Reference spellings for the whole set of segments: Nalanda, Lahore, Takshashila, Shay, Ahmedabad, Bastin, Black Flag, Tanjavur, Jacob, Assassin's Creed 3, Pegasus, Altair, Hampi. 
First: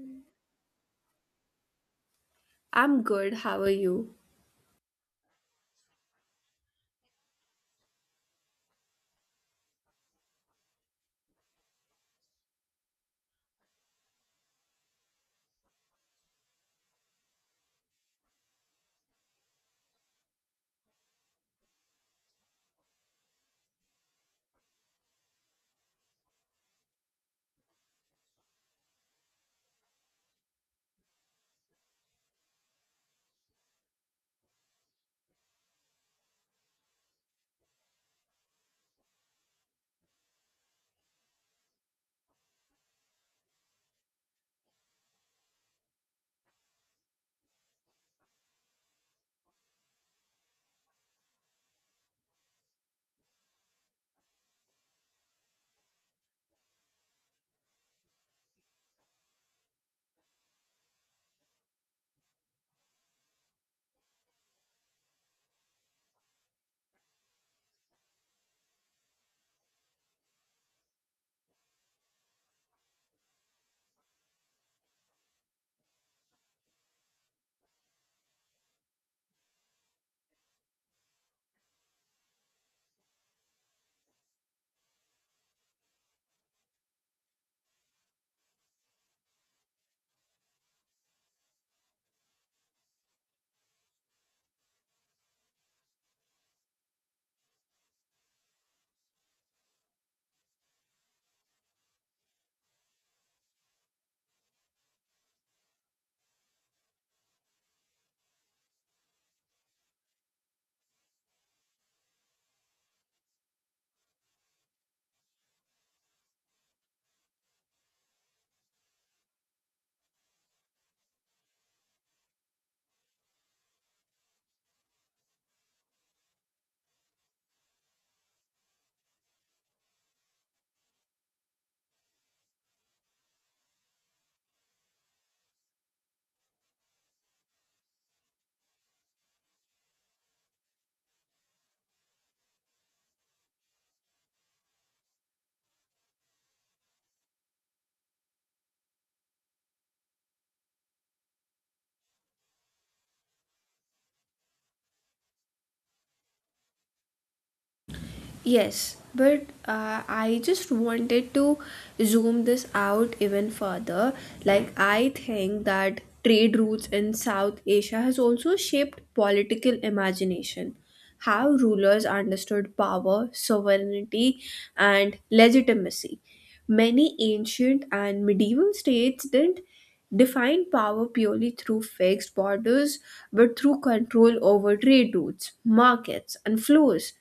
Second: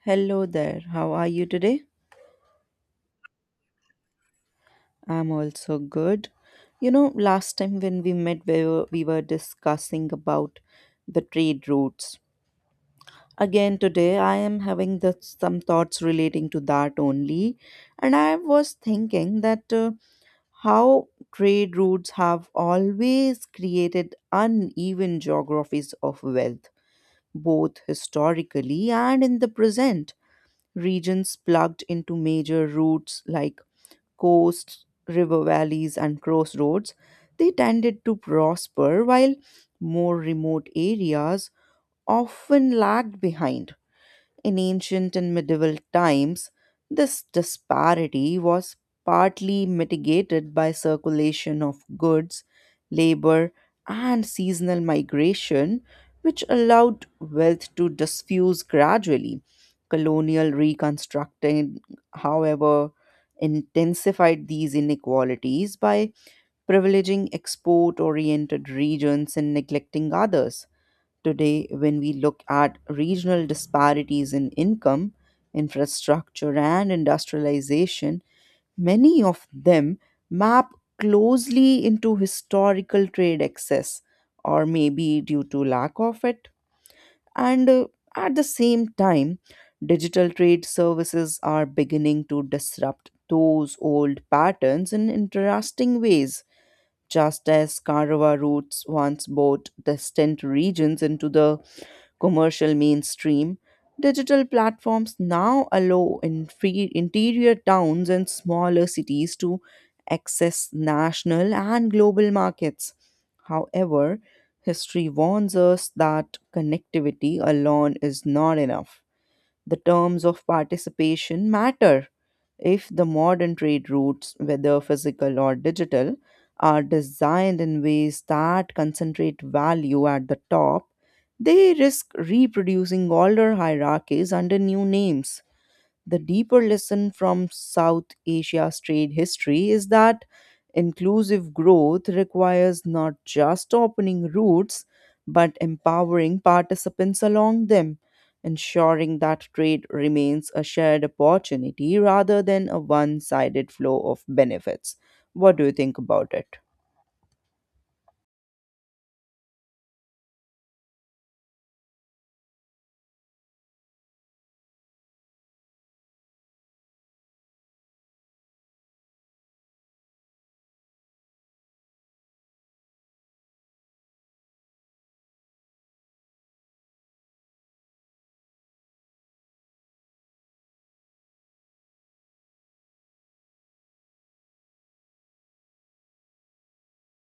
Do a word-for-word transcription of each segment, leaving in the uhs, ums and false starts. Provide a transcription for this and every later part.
Hello there. How are you today? I'm good. How are you? I'm also good. You know, last time when we met, we were, we were discussing about the trade routes. Again, today I am having the, some thoughts relating to that only. And I was thinking that uh, how trade routes have always created uneven geographies of wealth, both historically and in the present. Regions plugged into major routes like coasts, river valleys, and crossroads, they tended to prosper while more remote areas often lagged behind. In ancient and medieval times, this disparity was partly mitigated by circulation of goods, labor, and seasonal migration, which allowed wealth to diffuse gradually. Colonial reconstructing, however, intensified these inequalities by privileging export oriented regions and neglecting others. Today when we look at regional disparities in income, infrastructure, and industrialization, many of them map closely into historical trade excess, or maybe due to lack of it. And uh, at the same time, digital trade services are beginning to disrupt those old patterns in interesting ways, just as Karawa routes once brought distant regions into the commercial mainstream. Digital platforms now allow infre- interior towns and smaller cities to access national and global markets. However, history warns us that connectivity alone is not enough. The terms of participation matter. If the modern trade routes, whether physical or digital, are designed in ways that concentrate value at the top, they risk reproducing older hierarchies under new names. The deeper lesson from South Asia's trade history is that inclusive growth requires not just opening routes, but empowering participants along them, ensuring that trade remains a shared opportunity rather than a one sided flow of benefits. What do you think about it? Yes, but uh, I just wanted to zoom this out even further. Like, I think that trade routes in South Asia has also shaped political imagination. How rulers understood power, sovereignty, and legitimacy. Many ancient and medieval states didn't define power purely through fixed borders, but through control over trade routes, markets, and flows.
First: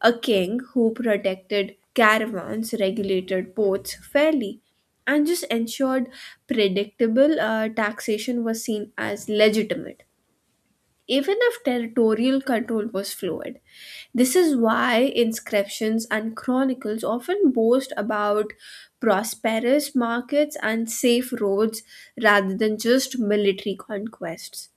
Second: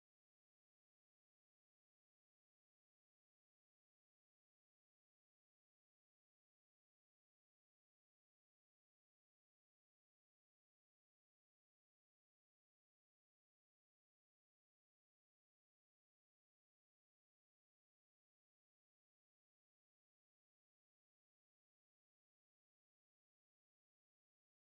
A king who protected caravans, regulated ports fairly, and just ensured predictable uh, taxation was seen as legitimate, even if territorial control was fluid. This is why inscriptions and chronicles often boast about prosperous markets and safe roads rather than just military conquests.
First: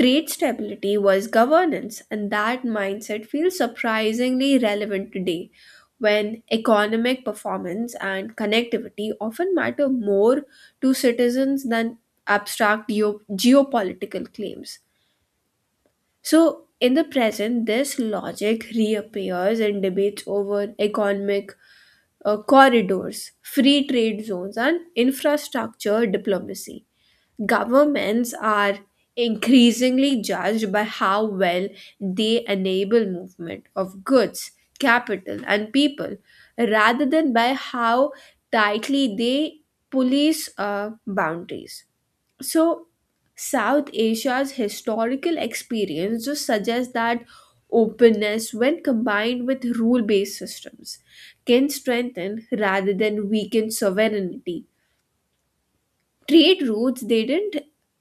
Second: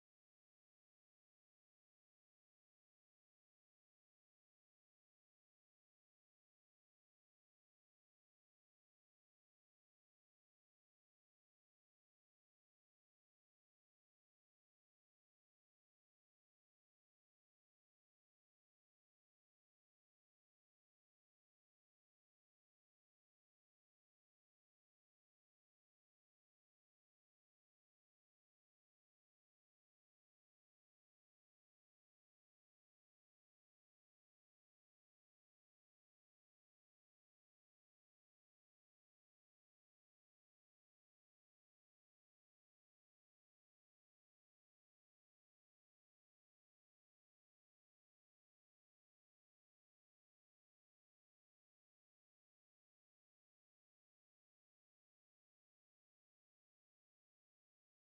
Trade stability was governance, and that mindset feels surprisingly relevant today when economic performance and connectivity often matter more to citizens than abstract geo- geopolitical claims. So, in the present, this logic reappears in debates over economic uh, corridors, free trade zones, and infrastructure diplomacy. Governments are increasingly judged by how well they enable movement of goods, capital, and people, rather than by how tightly they police uh, boundaries. So, South Asia's historical experience just suggests that openness, when combined with rule based systems, can strengthen rather than weaken sovereignty. Trade routes, they didn't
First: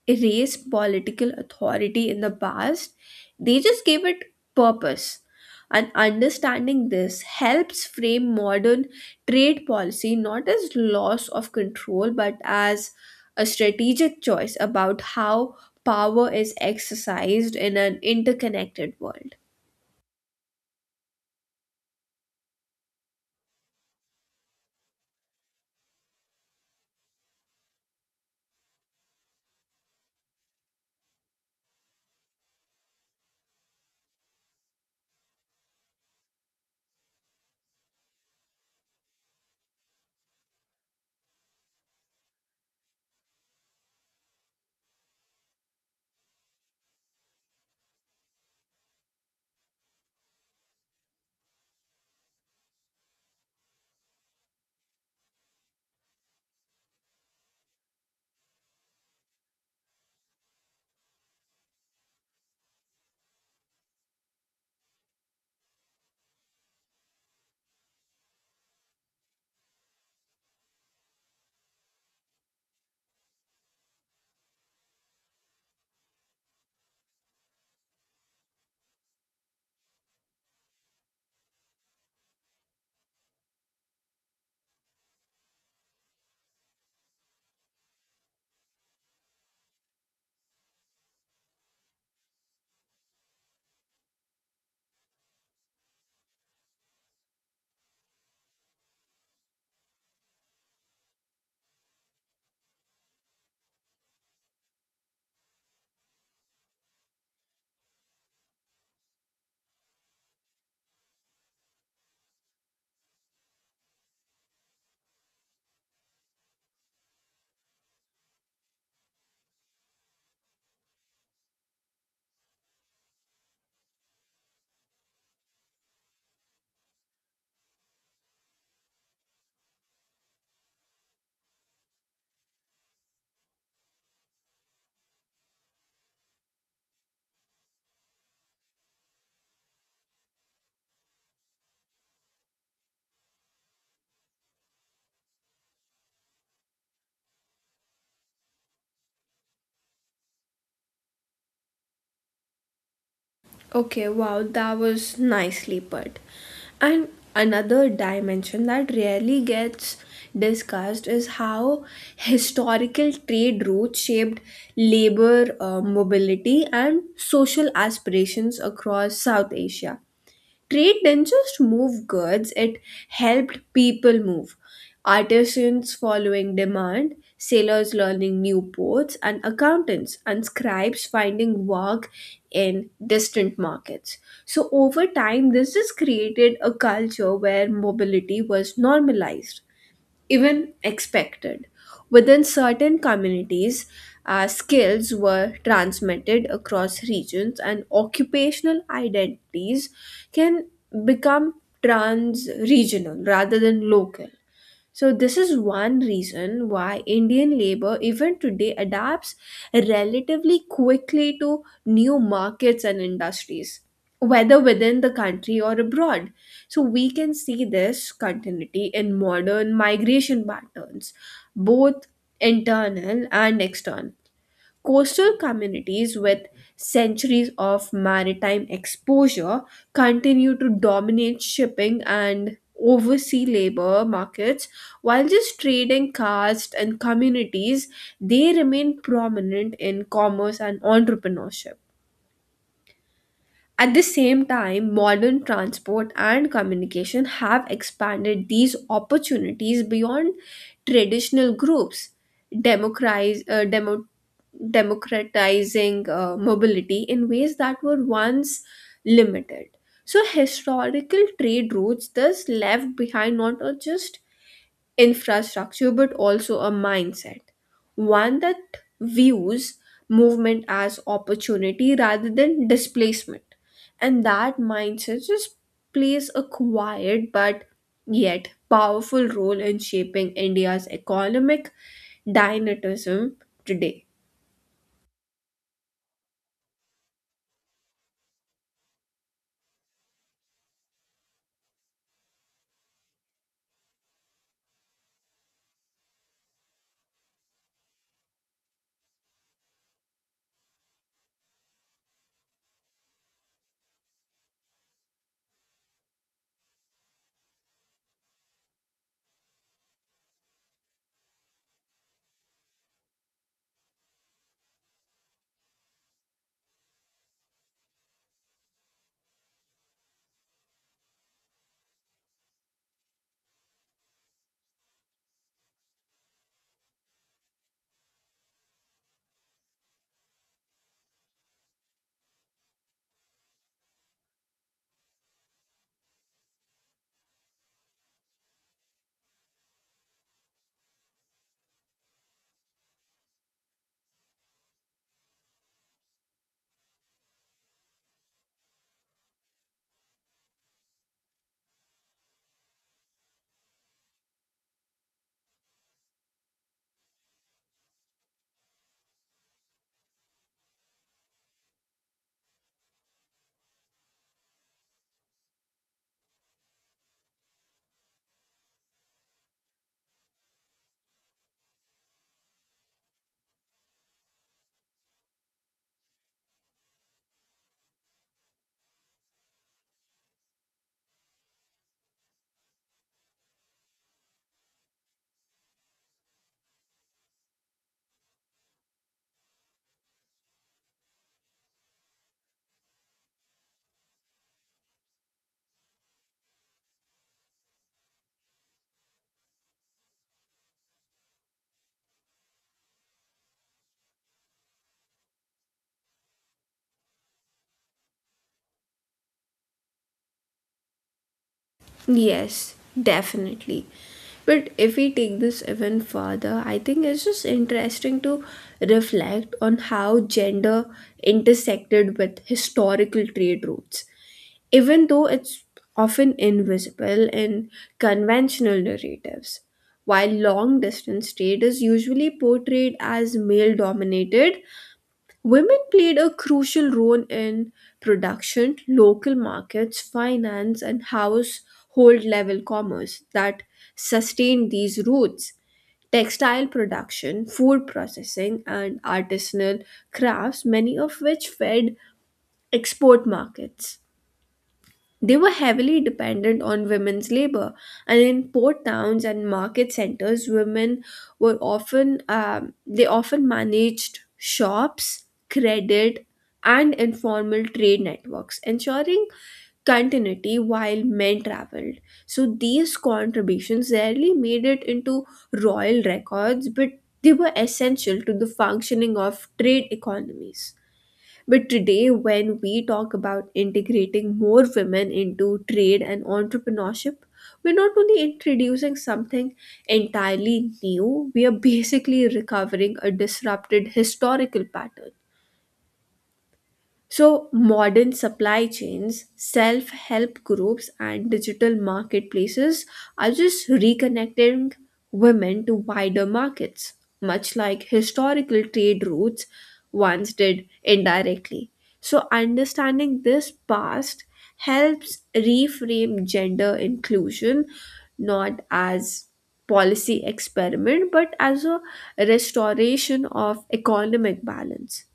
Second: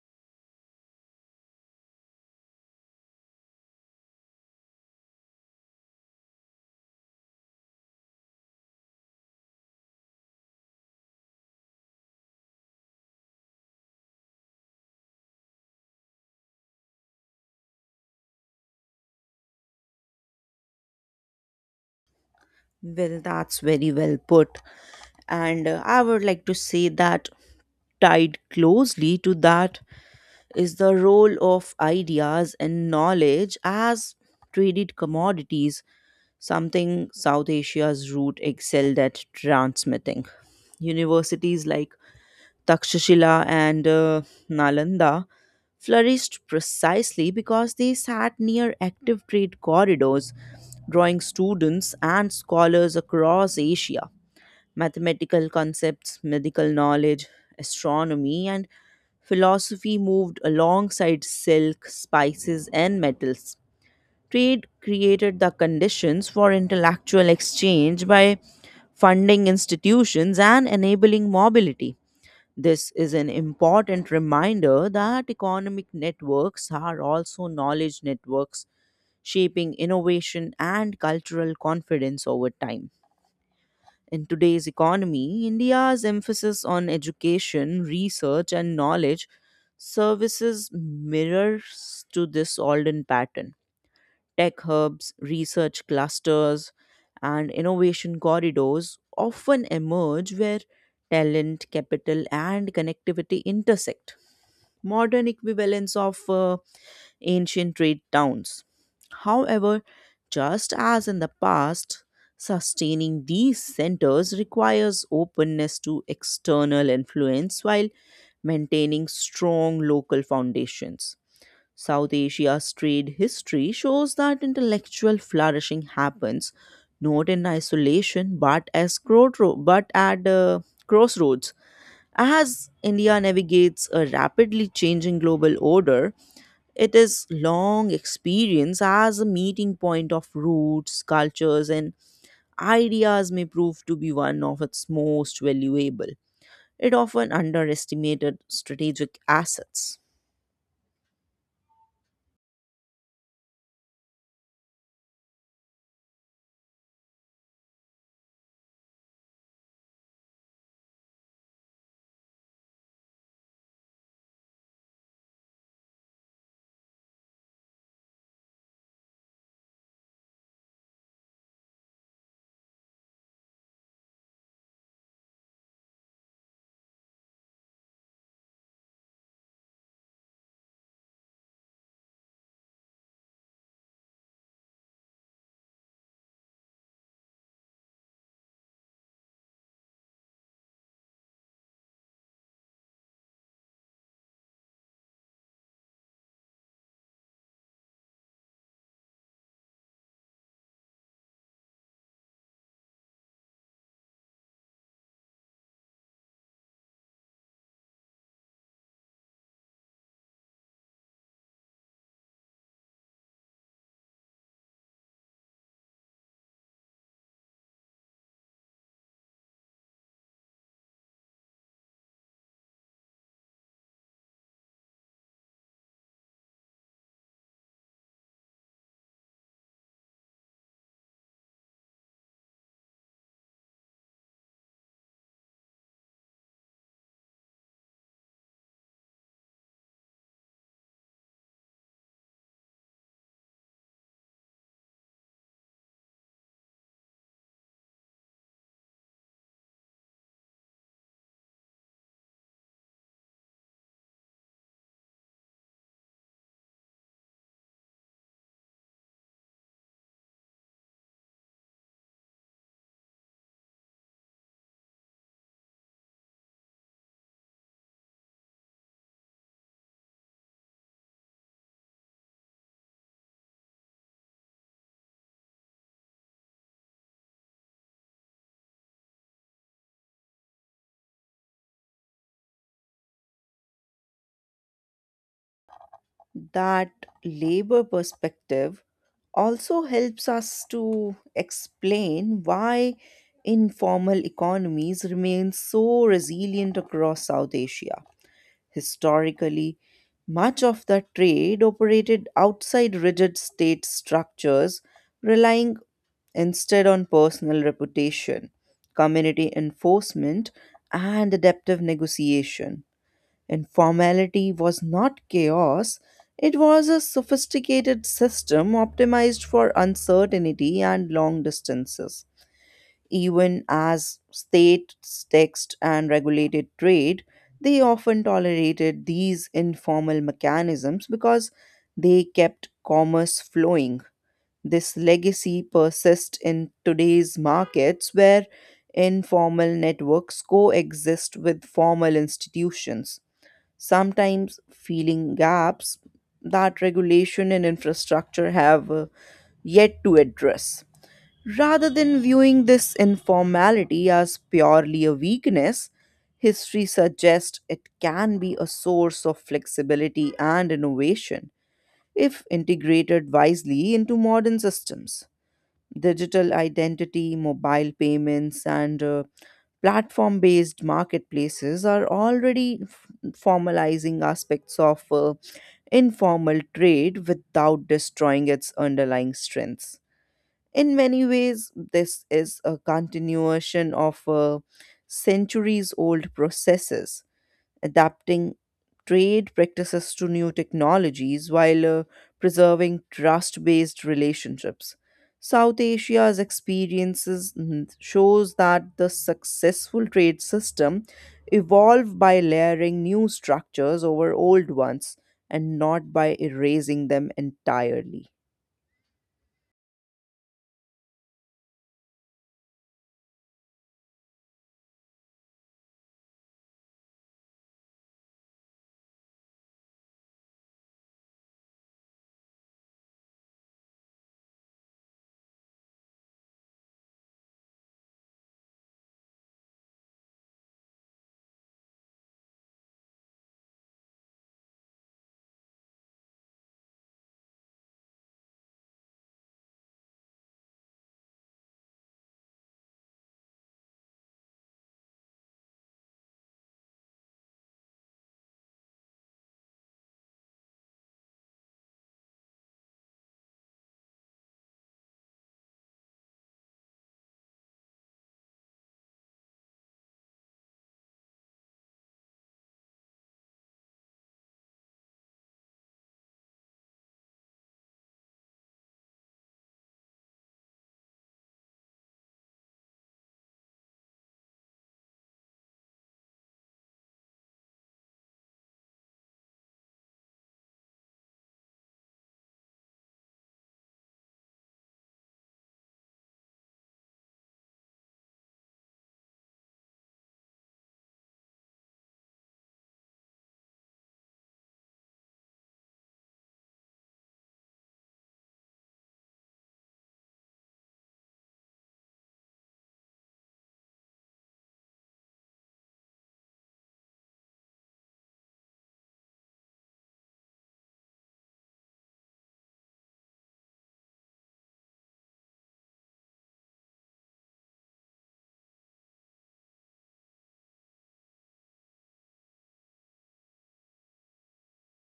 erase political authority in the past, they just gave it purpose. And understanding this helps frame modern trade policy not as loss of control but as a strategic choice about how power is exercised in an interconnected world. Well, that's very well put. And uh, I would like to say that tied closely to that is the role of ideas and knowledge as traded commodities, something South Asia's root excelled at transmitting. Universities like Takshashila and uh, Nalanda flourished precisely because they sat near active trade corridors, drawing students and scholars across Asia. Mathematical concepts, medical knowledge, astronomy, and philosophy moved alongside silk, spices, and metals. Trade created the conditions for intellectual exchange by funding institutions and enabling mobility. This is an important reminder that economic networks are also knowledge networks, shaping innovation and cultural confidence over time. In today's economy, India's emphasis on education, research, and knowledge services mirrors to this olden pattern. Tech hubs, research clusters, and innovation corridors often emerge where talent, capital, and connectivity intersect. Modern equivalents of uh, ancient trade towns. However, just as in the past, sustaining these centers requires openness to external influence while maintaining strong local foundations. South Asia's trade history shows that intellectual flourishing happens not in isolation, but as crossro- but at uh, crossroads. As India navigates a rapidly changing global order, it is long experience as a meeting point of roots, cultures, and ideas may prove to be one of its most valuable. It often underestimated strategic assets. Okay, wow, that was nicely put. And another dimension that rarely gets discussed is how historical trade routes shaped labor uh, mobility and social aspirations across South Asia. Trade didn't just move goods, it helped people move. Artisans following demand, sailors learning new ports, and accountants and scribes finding work in distant markets. So, over time, this just created a culture where mobility was normalized, even expected. Within certain communities, uh, skills were transmitted across regions, and occupational identities can become trans regional rather than local. So this is one reason why Indian labor even today adapts relatively quickly to new markets and industries, whether within the country or abroad. So we can see this continuity in modern migration patterns, both internal and external. Coastal communities with centuries of maritime exposure continue to dominate shipping and oversea labor markets, while just trading castes and communities, they remain prominent in commerce and entrepreneurship. At the same time, modern transport and communication have expanded these opportunities beyond traditional groups, democratize, uh, demo, democratizing uh, mobility in ways that were once limited. So, historical trade routes thus left behind not uh, just infrastructure but also a mindset, one that views movement as opportunity rather than displacement. And that mindset just plays a quiet but yet powerful role in shaping India's economic dynamism today. That labor perspective also helps us to explain why informal economies remain so resilient across South Asia. Historically, much of the trade operated outside rigid state structures, relying instead on personal reputation, community enforcement, and adaptive negotiation. Informality was not chaos, it was a sophisticated system optimized for uncertainty and long distances. Even as states taxed and regulated trade, they often tolerated these informal mechanisms because they kept commerce flowing. This legacy persists in today's markets where informal networks coexist with formal institutions, sometimes filling gaps that regulation and infrastructure have uh, yet to address. Rather than viewing this informality as purely a weakness, history suggests it can be a source of flexibility and innovation if integrated wisely into modern systems. Digital identity, mobile payments, and uh, platform based marketplaces are already f- formalizing aspects of uh, informal trade without destroying its underlying strengths. In many ways, this is a continuation of uh, centuries old processes, adapting trade practices to new technologies while uh, preserving trust based relationships. South Asia's experiences mm, shows that the successful trade system evolved by layering new structures over old ones, and not by erasing them entirely. Yes, definitely. But if we take this even further, I think it's just interesting to reflect on how gender intersected with historical trade routes, even though it's often invisible in conventional narratives. While long distance trade is usually portrayed as male dominated, women played a crucial role in production, local markets, finance, and household level commerce that sustained these roots. Textile production, food processing, and artisanal crafts, many of which fed export markets. They were heavily dependent on women's labor, and in port towns and market centers, women were often um, they often managed shops, credit, and informal trade networks, ensuring continuity while men traveled. So these contributions rarely made it into royal records, but they were essential to the functioning of trade economies. But today, when we talk about integrating more women into trade and entrepreneurship, we're not only introducing something entirely new, we are basically recovering a disrupted historical pattern. So, modern supply chains, self help groups, and digital marketplaces are just reconnecting women to wider markets, much like historical trade routes once did indirectly. So, understanding this past helps reframe gender inclusion not as policy experiment but as a restoration of economic balance.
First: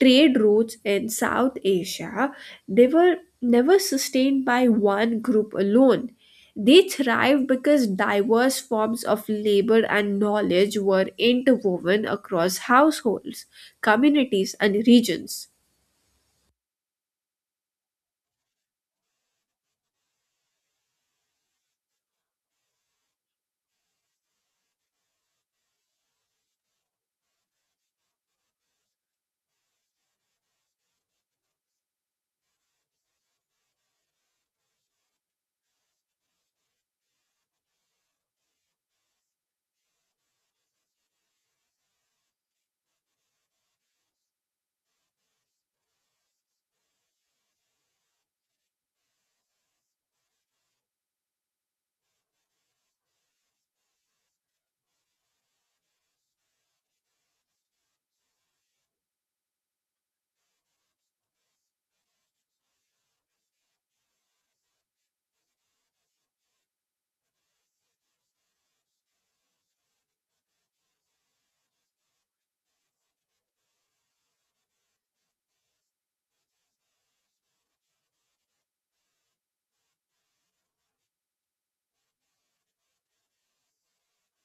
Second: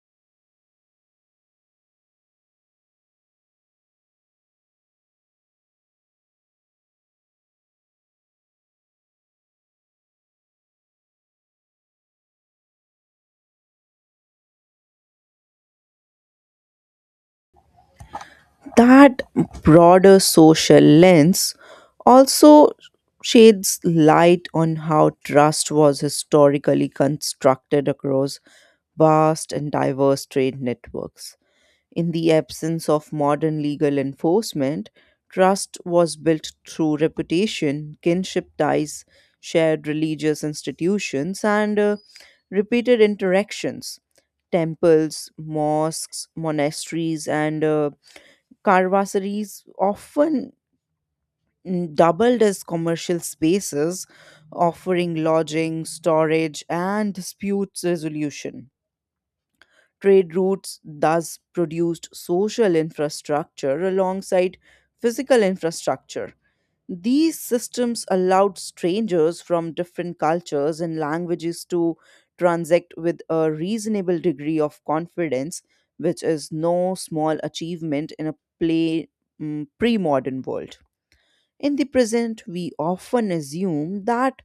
Trade routes in South Asia, they were never sustained by one group alone. They thrived because diverse forms of labor and knowledge were interwoven across households, communities, and regions. That broader social lens also sheds light on how trust was historically constructed across vast and diverse trade networks. In the absence of modern legal enforcement, trust was built through reputation, kinship ties, shared religious institutions, and uh, repeated interactions. Temples, mosques, monasteries, and uh, Carvasaries often mm, doubled as commercial spaces, offering lodging, storage, and dispute resolution. Trade routes thus produced social infrastructure alongside physical infrastructure. These systems allowed strangers from different cultures and languages to transact with a reasonable degree of confidence, which is no small achievement in a pre modern world. In the present, we often assume that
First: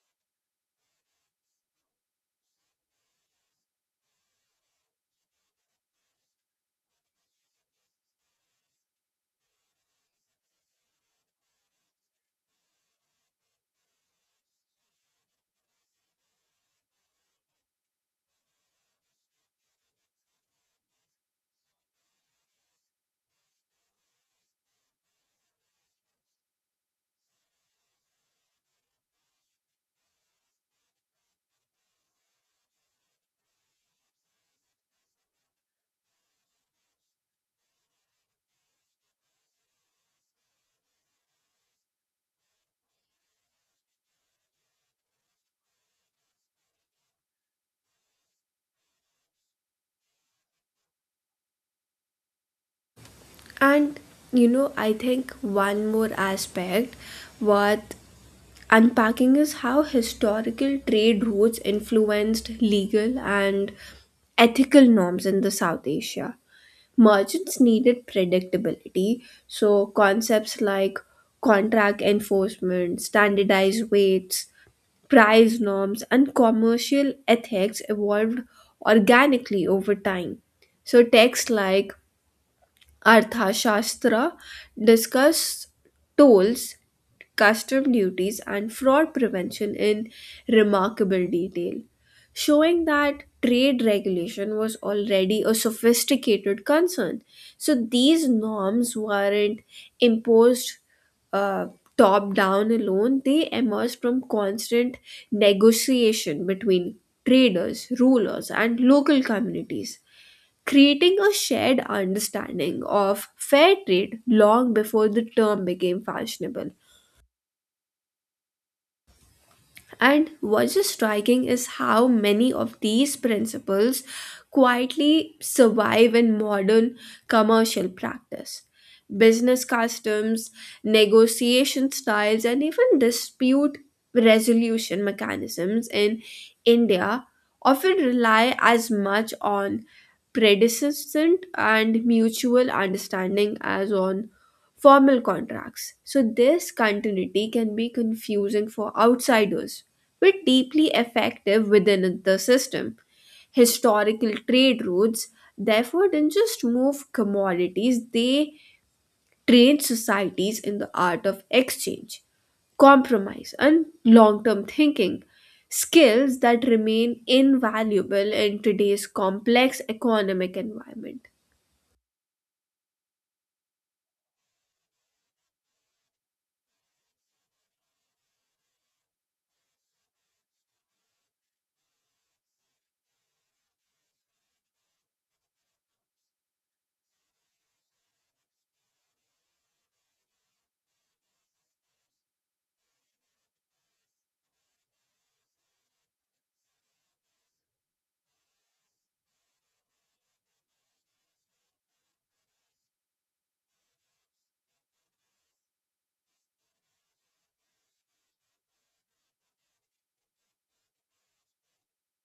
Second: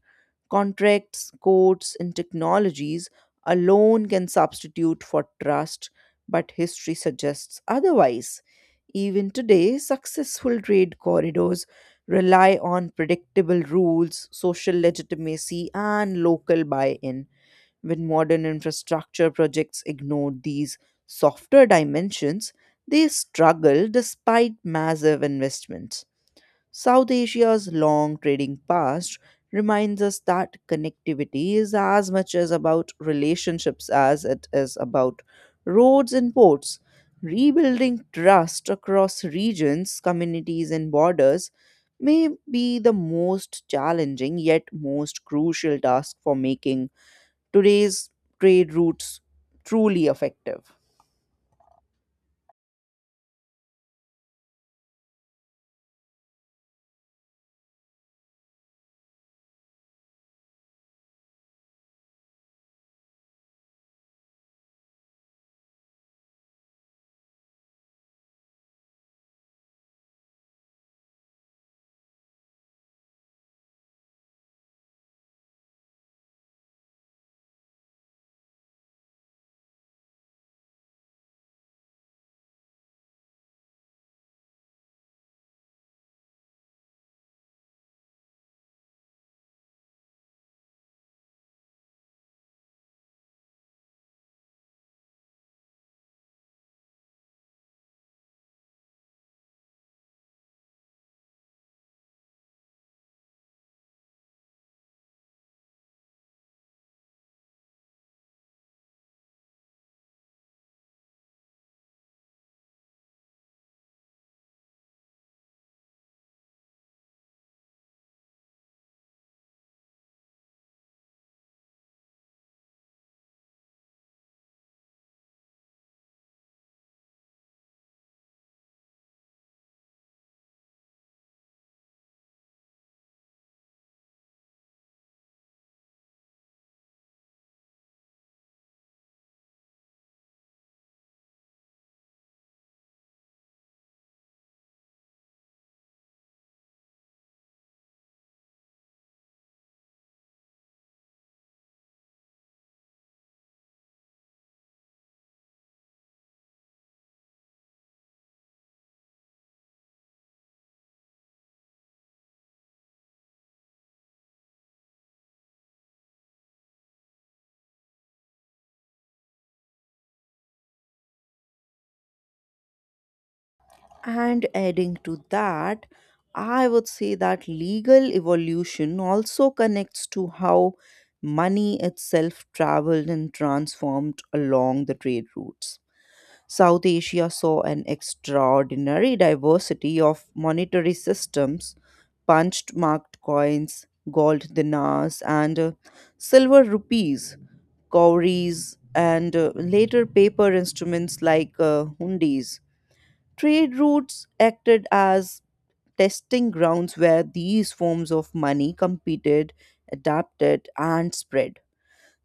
contracts, codes, and technologies alone can substitute for trust, but history suggests otherwise. Even today, successful trade corridors rely on predictable rules, social legitimacy, and local buy in. When modern infrastructure projects ignore these softer dimensions, they struggle despite massive investments. South Asia's long trading past reminds us that connectivity is as much as about relationships as it is about roads and ports. Rebuilding trust across regions, communities, and borders may be the most challenging yet most crucial task for making today's trade routes truly effective. And you know, I think one more aspect worth unpacking is how historical trade routes influenced legal and ethical norms in the South Asia. Merchants needed predictability, so concepts like contract enforcement, standardized weights, price norms, and commercial ethics evolved organically over time. So, texts like Arthashastra discuss tolls, custom duties, and fraud prevention in remarkable detail, showing that trade regulation was already a sophisticated concern. So these norms weren't imposed uh, top down alone, they emerged from constant negotiation between traders, rulers, and local communities, creating a shared understanding of fair trade long before the term became fashionable. And what's just striking is how many of these principles quietly survive in modern commercial practice. Business customs, negotiation styles, and even dispute resolution mechanisms in India often rely as much on predecessor and mutual understanding as on formal contracts. So, this continuity can be confusing for outsiders, but deeply effective within the system. Historical trade routes, therefore, didn't just move commodities, they trained societies in the art of exchange, compromise, and long term thinking. Skills that remain invaluable in today's complex economic environment. And adding to that, I would say that legal evolution also connects to how money itself traveled and transformed along the trade routes. South Asia saw an extraordinary diversity of monetary systems, punched marked coins, gold dinars, and uh, silver rupees, cowries, and uh, later paper instruments like uh, hundis. Trade routes acted as testing grounds where these forms of money competed, adapted, and spread.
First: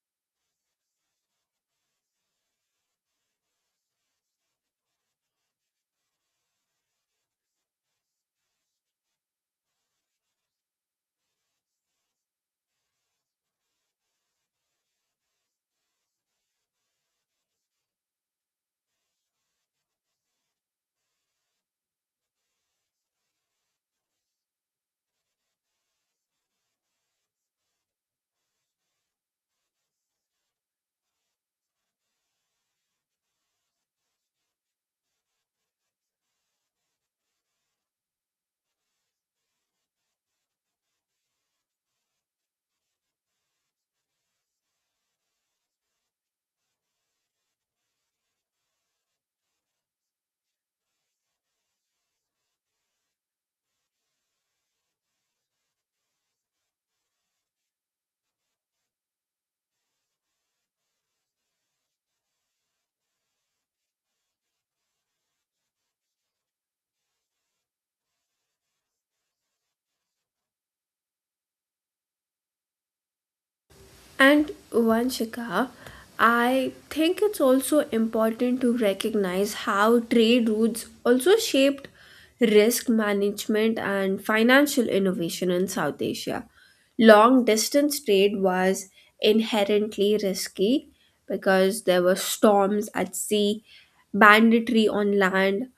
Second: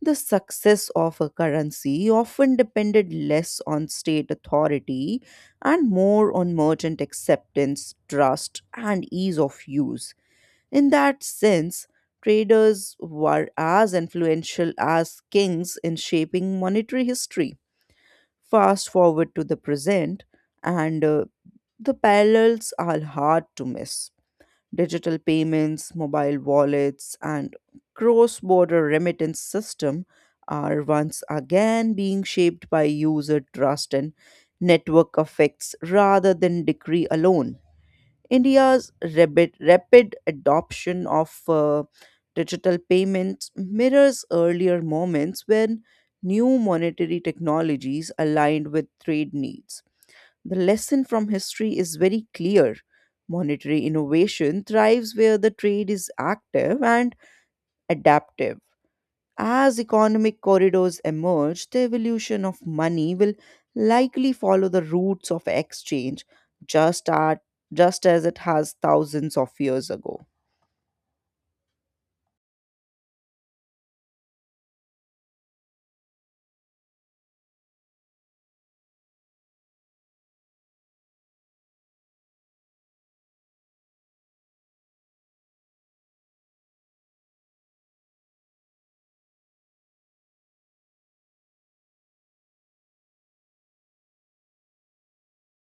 The success of a currency often depended less on state authority and more on merchant acceptance, trust, and ease of use. In that sense, traders were as influential as kings in shaping monetary history. Fast forward to the present, and uh, the parallels are hard to miss. Digital payments, mobile wallets, and cross border remittance system are once again being shaped by user trust and network effects rather than decree alone. India's rapid, rapid adoption of uh, digital payments mirrors earlier moments when new monetary technologies aligned with trade needs. The lesson from history is very clear. Monetary innovation thrives where the trade is active and adaptive. As economic corridors emerge, the evolution of money will likely follow the roots of exchange, just, at, just as it has thousands of years ago. And Vanshika, I think it's also important to recognize how trade routes also shaped risk management and financial innovation in South Asia. Long distance trade was inherently risky because there were storms at sea, banditry on land,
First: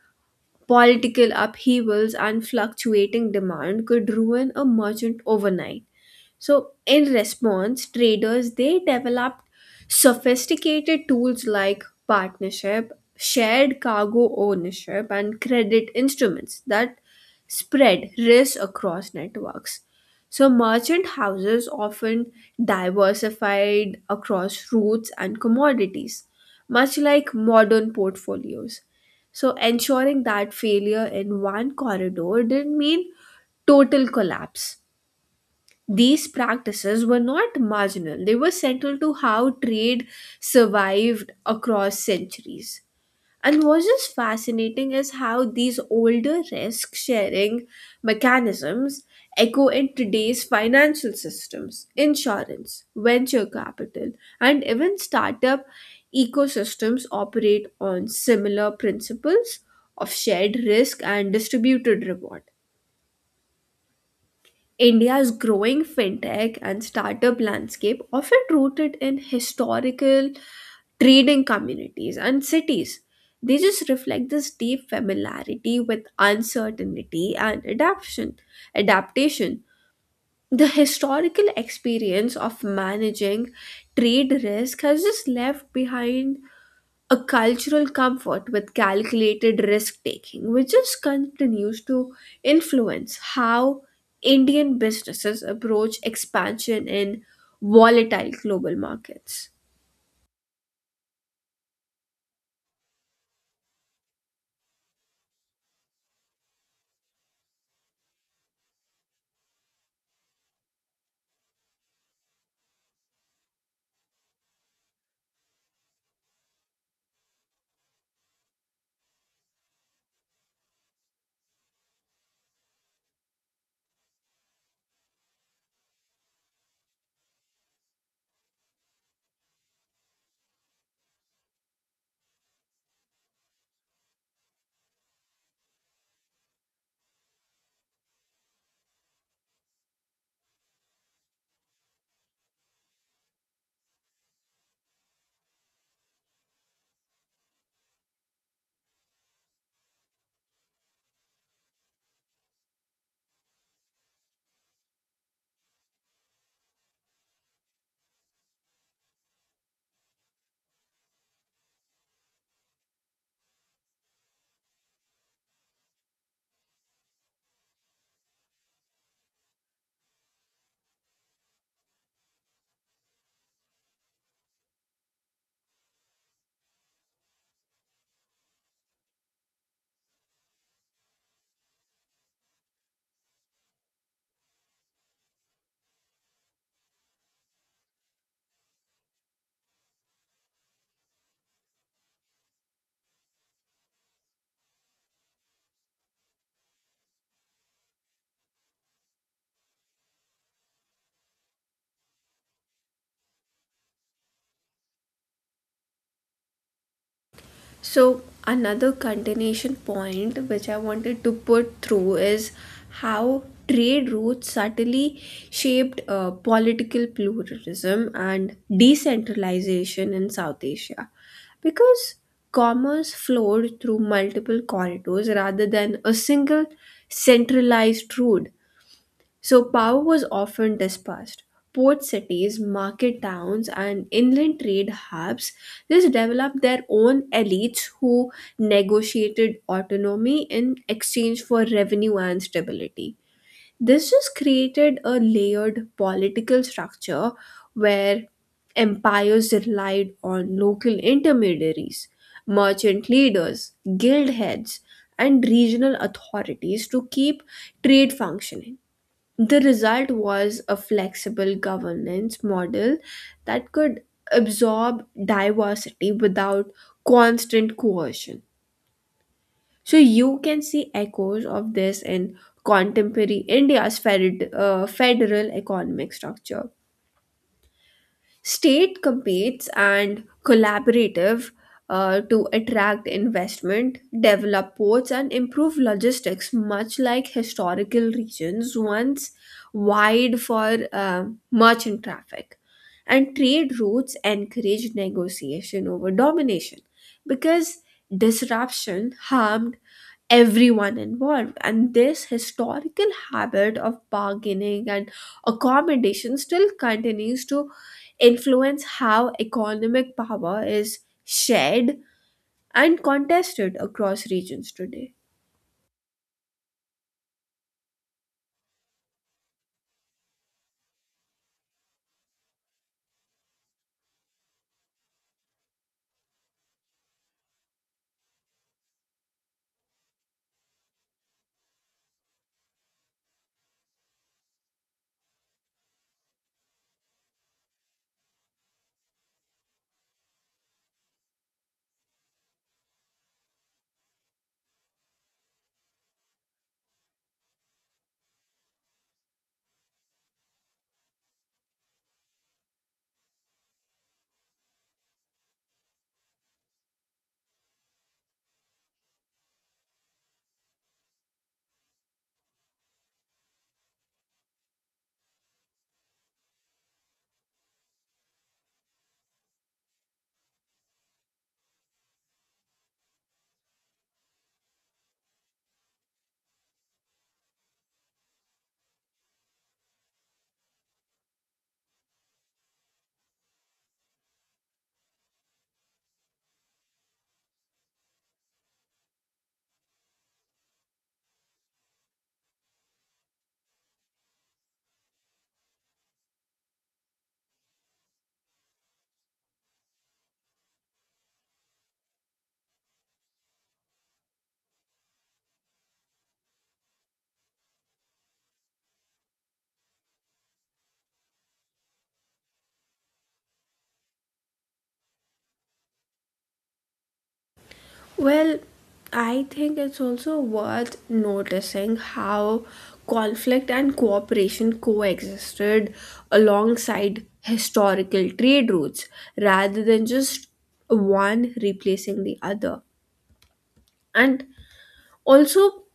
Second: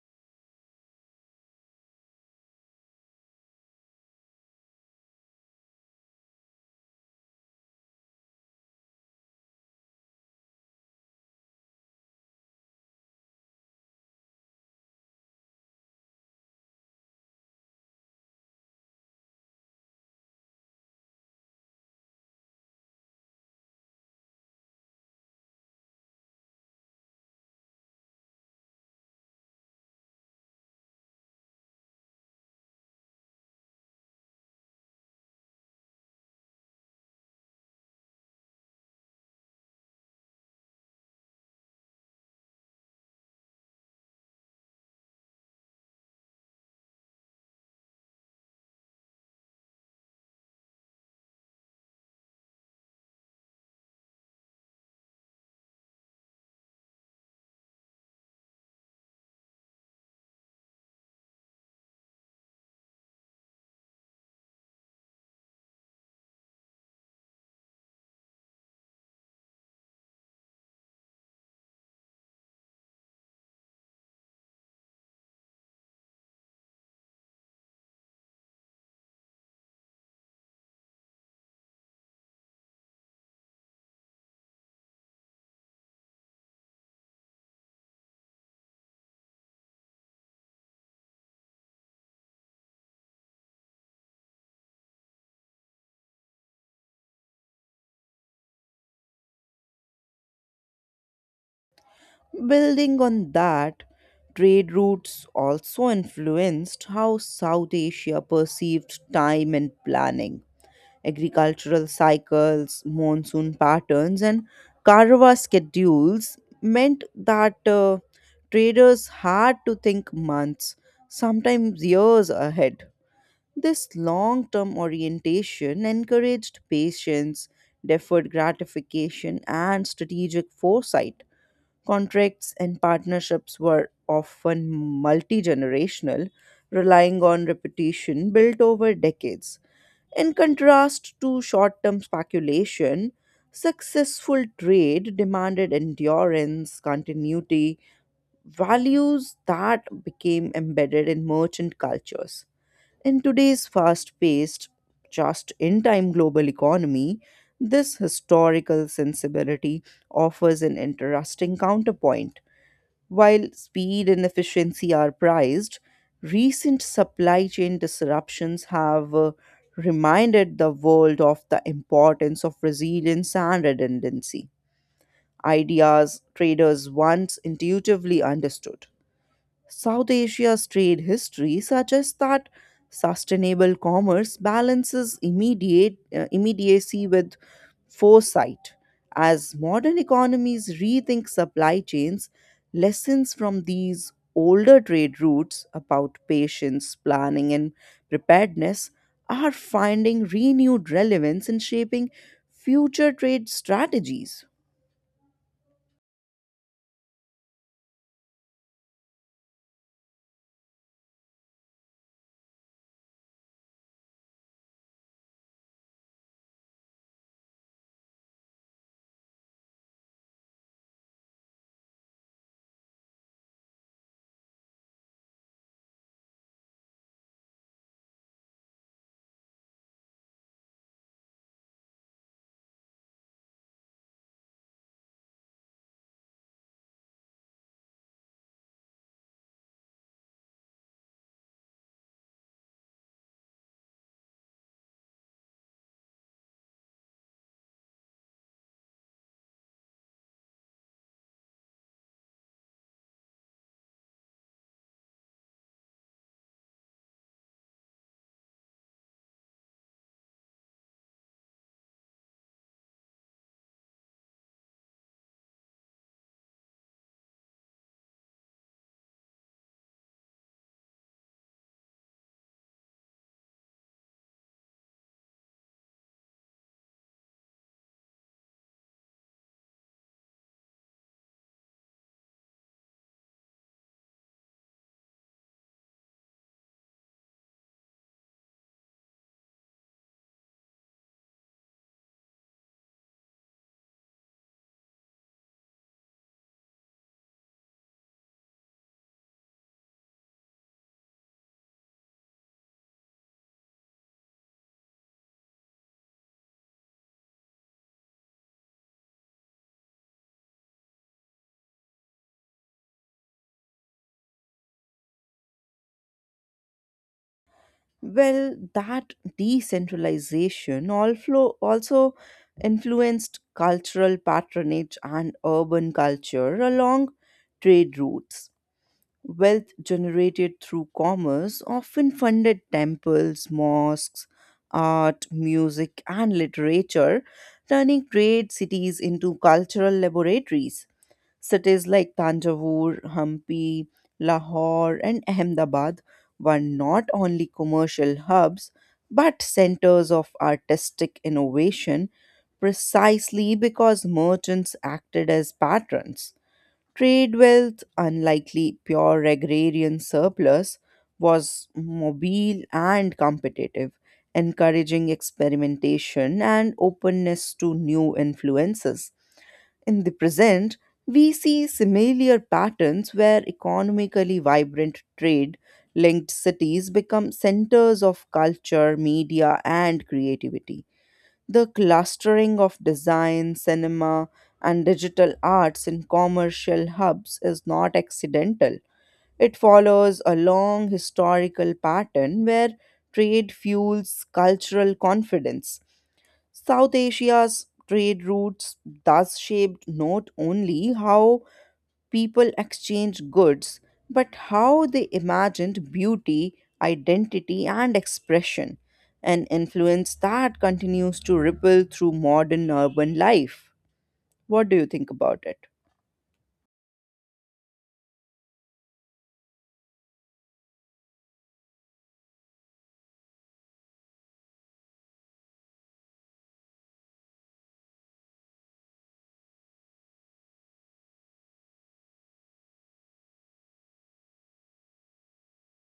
political upheavals, and fluctuating demand could ruin a merchant overnight. So, in response, traders they developed sophisticated tools like partnership, shared cargo ownership, and credit instruments that spread risk across networks. So, merchant houses often diversified across routes and commodities, much like modern portfolios, so ensuring that failure in one corridor didn't mean total collapse. These practices were not marginal, they were central to how trade survived across centuries. And what's just fascinating is how these older risk sharing mechanisms echo in today's financial systems. Insurance, venture capital, and even startup ecosystems operate on similar principles of shared risk and distributed reward. India's growing fintech and startup landscape, often rooted in historical trading communities and cities, they just reflect this deep familiarity with uncertainty and adaptation. Adaptation. The historical experience of managing trade risk has just left behind a cultural comfort with calculated risk taking, which just continues to influence how Indian businesses approach expansion in volatile global markets. Building on that, trade routes also influenced how South Asia perceived time and planning. Agricultural cycles, monsoon patterns, and Karawa schedules meant that uh, traders had to think months, sometimes years ahead. This long term orientation encouraged patience, deferred gratification, and strategic foresight. Contracts and partnerships were often multi generational, relying on reputation built over decades. In contrast to short term speculation, successful trade demanded endurance, continuity, values that became embedded in merchant cultures. In today's fast paced, just in time global economy, this historical sensibility offers an interesting counterpoint. While speed and efficiency are prized, recent supply chain disruptions have uh, reminded the world of the importance of resilience and redundancy, ideas traders once intuitively understood. South Asia's trade history suggests that sustainable commerce balances immediate, uh, immediacy with foresight. As modern economies rethink supply chains, lessons from these older trade routes about patience, planning, and preparedness are finding renewed relevance in shaping future trade strategies. So, another continuation point which I wanted to put through is how trade routes subtly shaped uh, political pluralism and decentralization in South Asia. Because commerce flowed through multiple corridors rather than a single centralized route, so power was often dispersed. Port cities, market towns, and inland trade hubs just developed their own elites who negotiated autonomy in exchange for revenue and stability. This just created a layered political structure where empires relied on local intermediaries, merchant leaders, guild heads, and regional authorities to keep trade functioning. The result was a flexible governance model that could absorb diversity without constant coercion. So you can see echoes of this in contemporary India's fed- uh, federal economic structure. State competes and collaborative uh, to attract investment, develop ports, and improve logistics, much like historical regions once wide for uh, merchant traffic. And trade routes encourage negotiation over domination because disruption harmed everyone involved. And this historical habit of bargaining and accommodation still continues to influence how economic power is shared and contested across regions today. Well, that decentralization also, also influenced cultural patronage and urban culture along trade routes. Wealth generated through commerce often funded temples, mosques, art, music, and literature, turning great cities into cultural laboratories. Cities like Tanjavur, Hampi, Lahore, and Ahmedabad were not only commercial hubs but centers of artistic innovation precisely because merchants acted as patrons. Trade wealth, unlikely pure agrarian surplus, was mobile and competitive, encouraging experimentation and openness to new influences. In the present, we see similar patterns where economically vibrant trade linked cities become centers of culture, media, and creativity. The clustering of design, cinema, and digital arts in commercial hubs is not accidental. It follows a long historical pattern where trade fuels cultural confidence. South Asia's trade routes thus shaped not only how people exchanged goods, but how they imagined beauty, identity, and expression, an influence that continues to ripple through modern urban life. What do you think about it? Well, I think it's also worth noticing how conflict and cooperation coexisted alongside historical trade routes rather than just one replacing the other. And also,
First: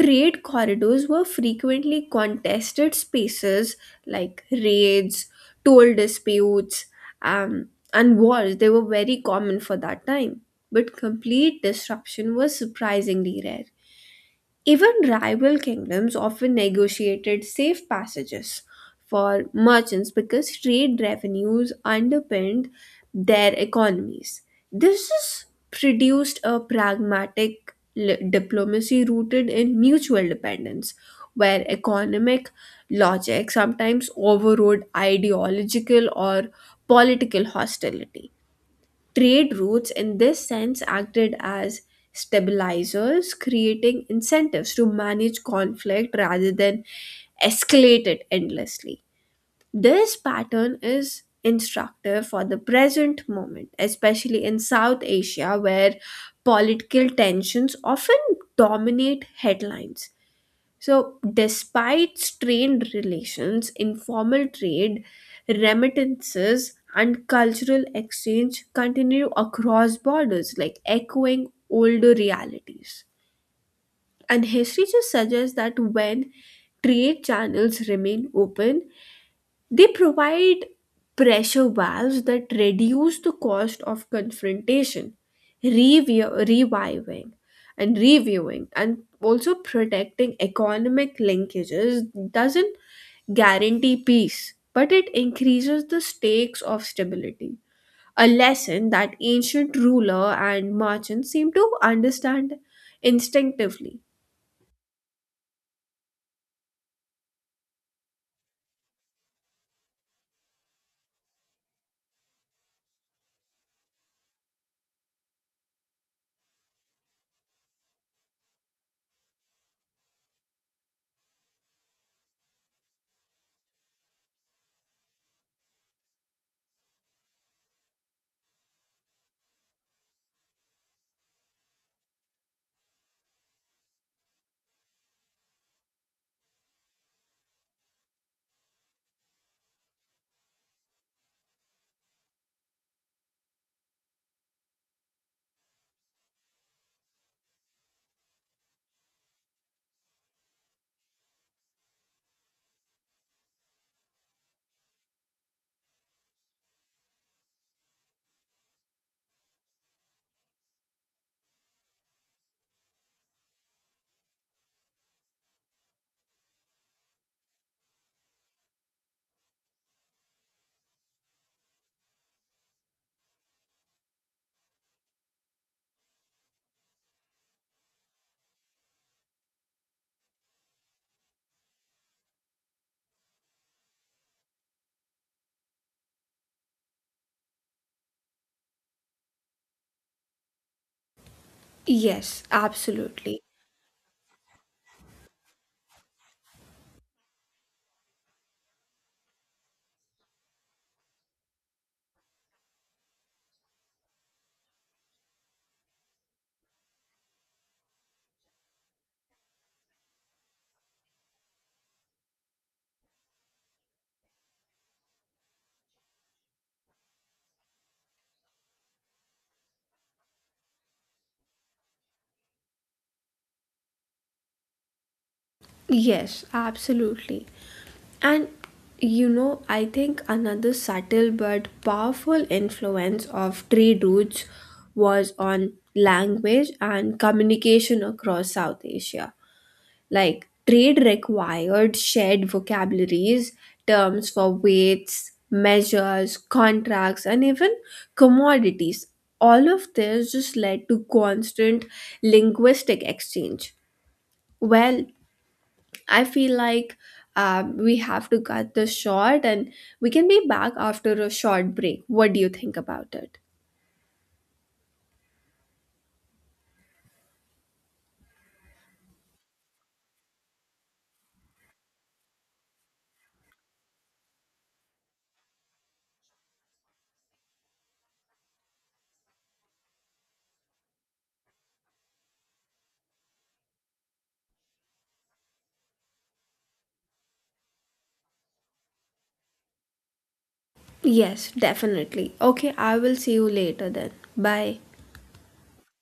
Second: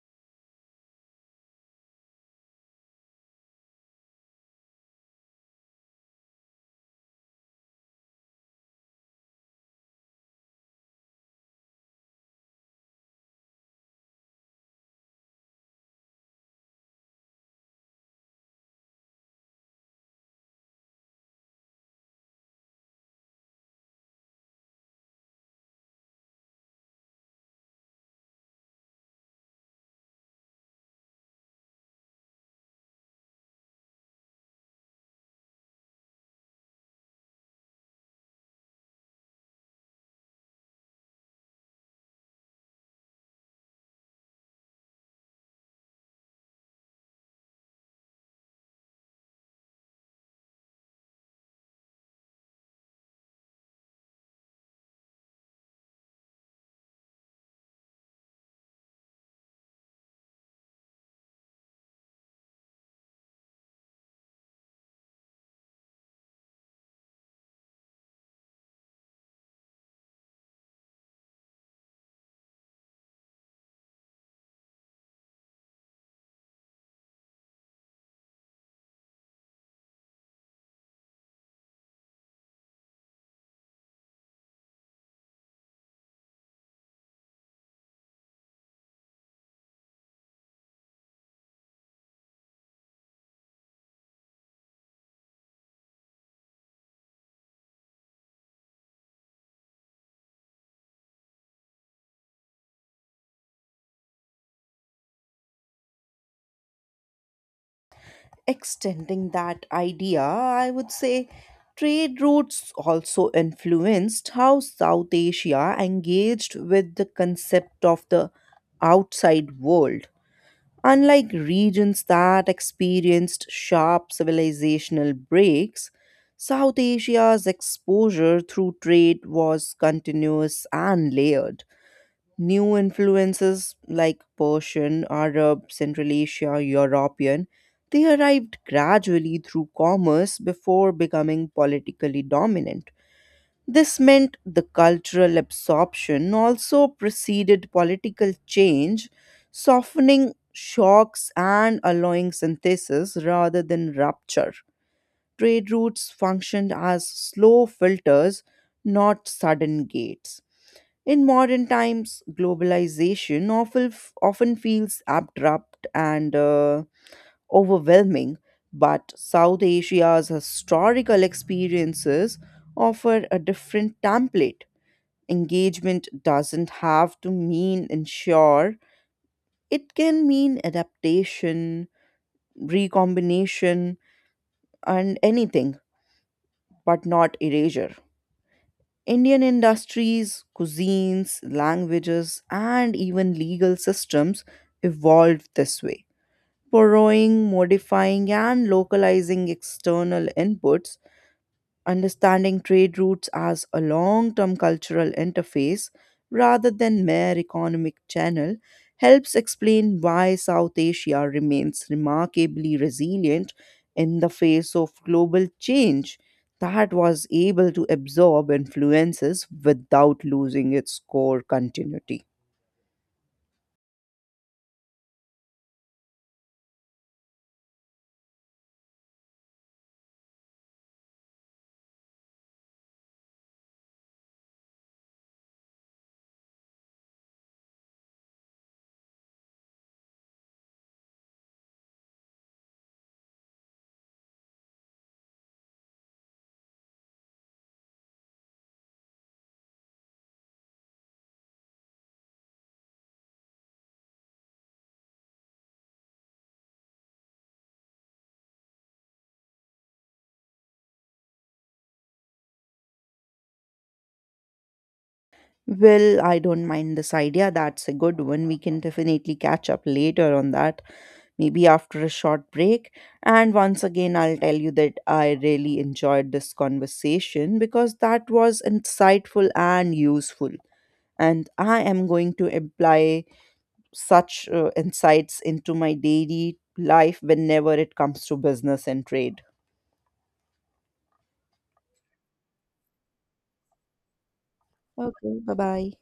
trade corridors were frequently contested spaces like raids, toll disputes, um, and wars. They were very common for that time. But complete disruption was surprisingly rare. Even rival kingdoms often negotiated safe passages for merchants because trade revenues underpinned their economies. This has produced a pragmatic li- diplomacy rooted in mutual dependence, where economic logic sometimes overrode ideological or political hostility. Trade routes, in this sense, acted as stabilizers, creating incentives to manage conflict rather than escalate it endlessly. This pattern is instructive for the present moment, especially in South Asia, where political tensions often dominate headlines. So, despite strained relations, informal trade, remittances, and cultural exchange continue across borders, like echoing older realities. And history just suggests that when trade channels remain open, they provide pressure valves that reduce the cost of confrontation, review, reviving and reviewing, and also protecting economic linkages doesn't guarantee peace, but it increases the stakes of stability. A lesson that ancient ruler and merchant seem to understand instinctively. Extending that idea, I would say trade routes also influenced how South Asia engaged with the concept of the outside world. Unlike regions that experienced sharp civilizational breaks, South Asia's exposure through trade was continuous and layered. New influences like Persian, Arab, Central Asia, European, they arrived gradually through commerce before becoming politically dominant. This meant the cultural absorption also preceded political change, softening shocks and allowing synthesis rather than rupture. Trade routes functioned as slow filters, not sudden gates. In modern times, globalization often, often feels abrupt and uh, overwhelming, but South Asia's historical experiences offer a different template. Engagement doesn't have to mean ensure, it can mean adaptation, recombination, and anything, but not erasure. Indian industries, cuisines, languages, Yes, and even absolutely. legal systems evolved this way. Borrowing, modifying, and localizing external inputs, understanding trade routes as a long term cultural interface rather than mere economic channel helps explain why South Asia remains remarkably resilient in the face of global change, that was able to absorb influences without losing its core continuity. Yes, absolutely. And you know, I think another subtle but powerful influence of trade routes was on language and communication across South Asia. Like, trade required shared vocabularies, terms for weights, measures, contracts, and even commodities. All of this just led to constant linguistic exchange. Well, I feel like um, we have to cut this short and we can be back after a short break. What do you think about it? Well, I don't mind this idea. That's a good one. We can definitely catch up later on that, maybe after a short break. And once again, I'll tell you that I really enjoyed this conversation because that was insightful and useful. And I am going to apply such uh, insights into my daily life whenever it comes to business and trade. Yes, definitely. Okay, I will see you later then. Bye. Okay, bye bye.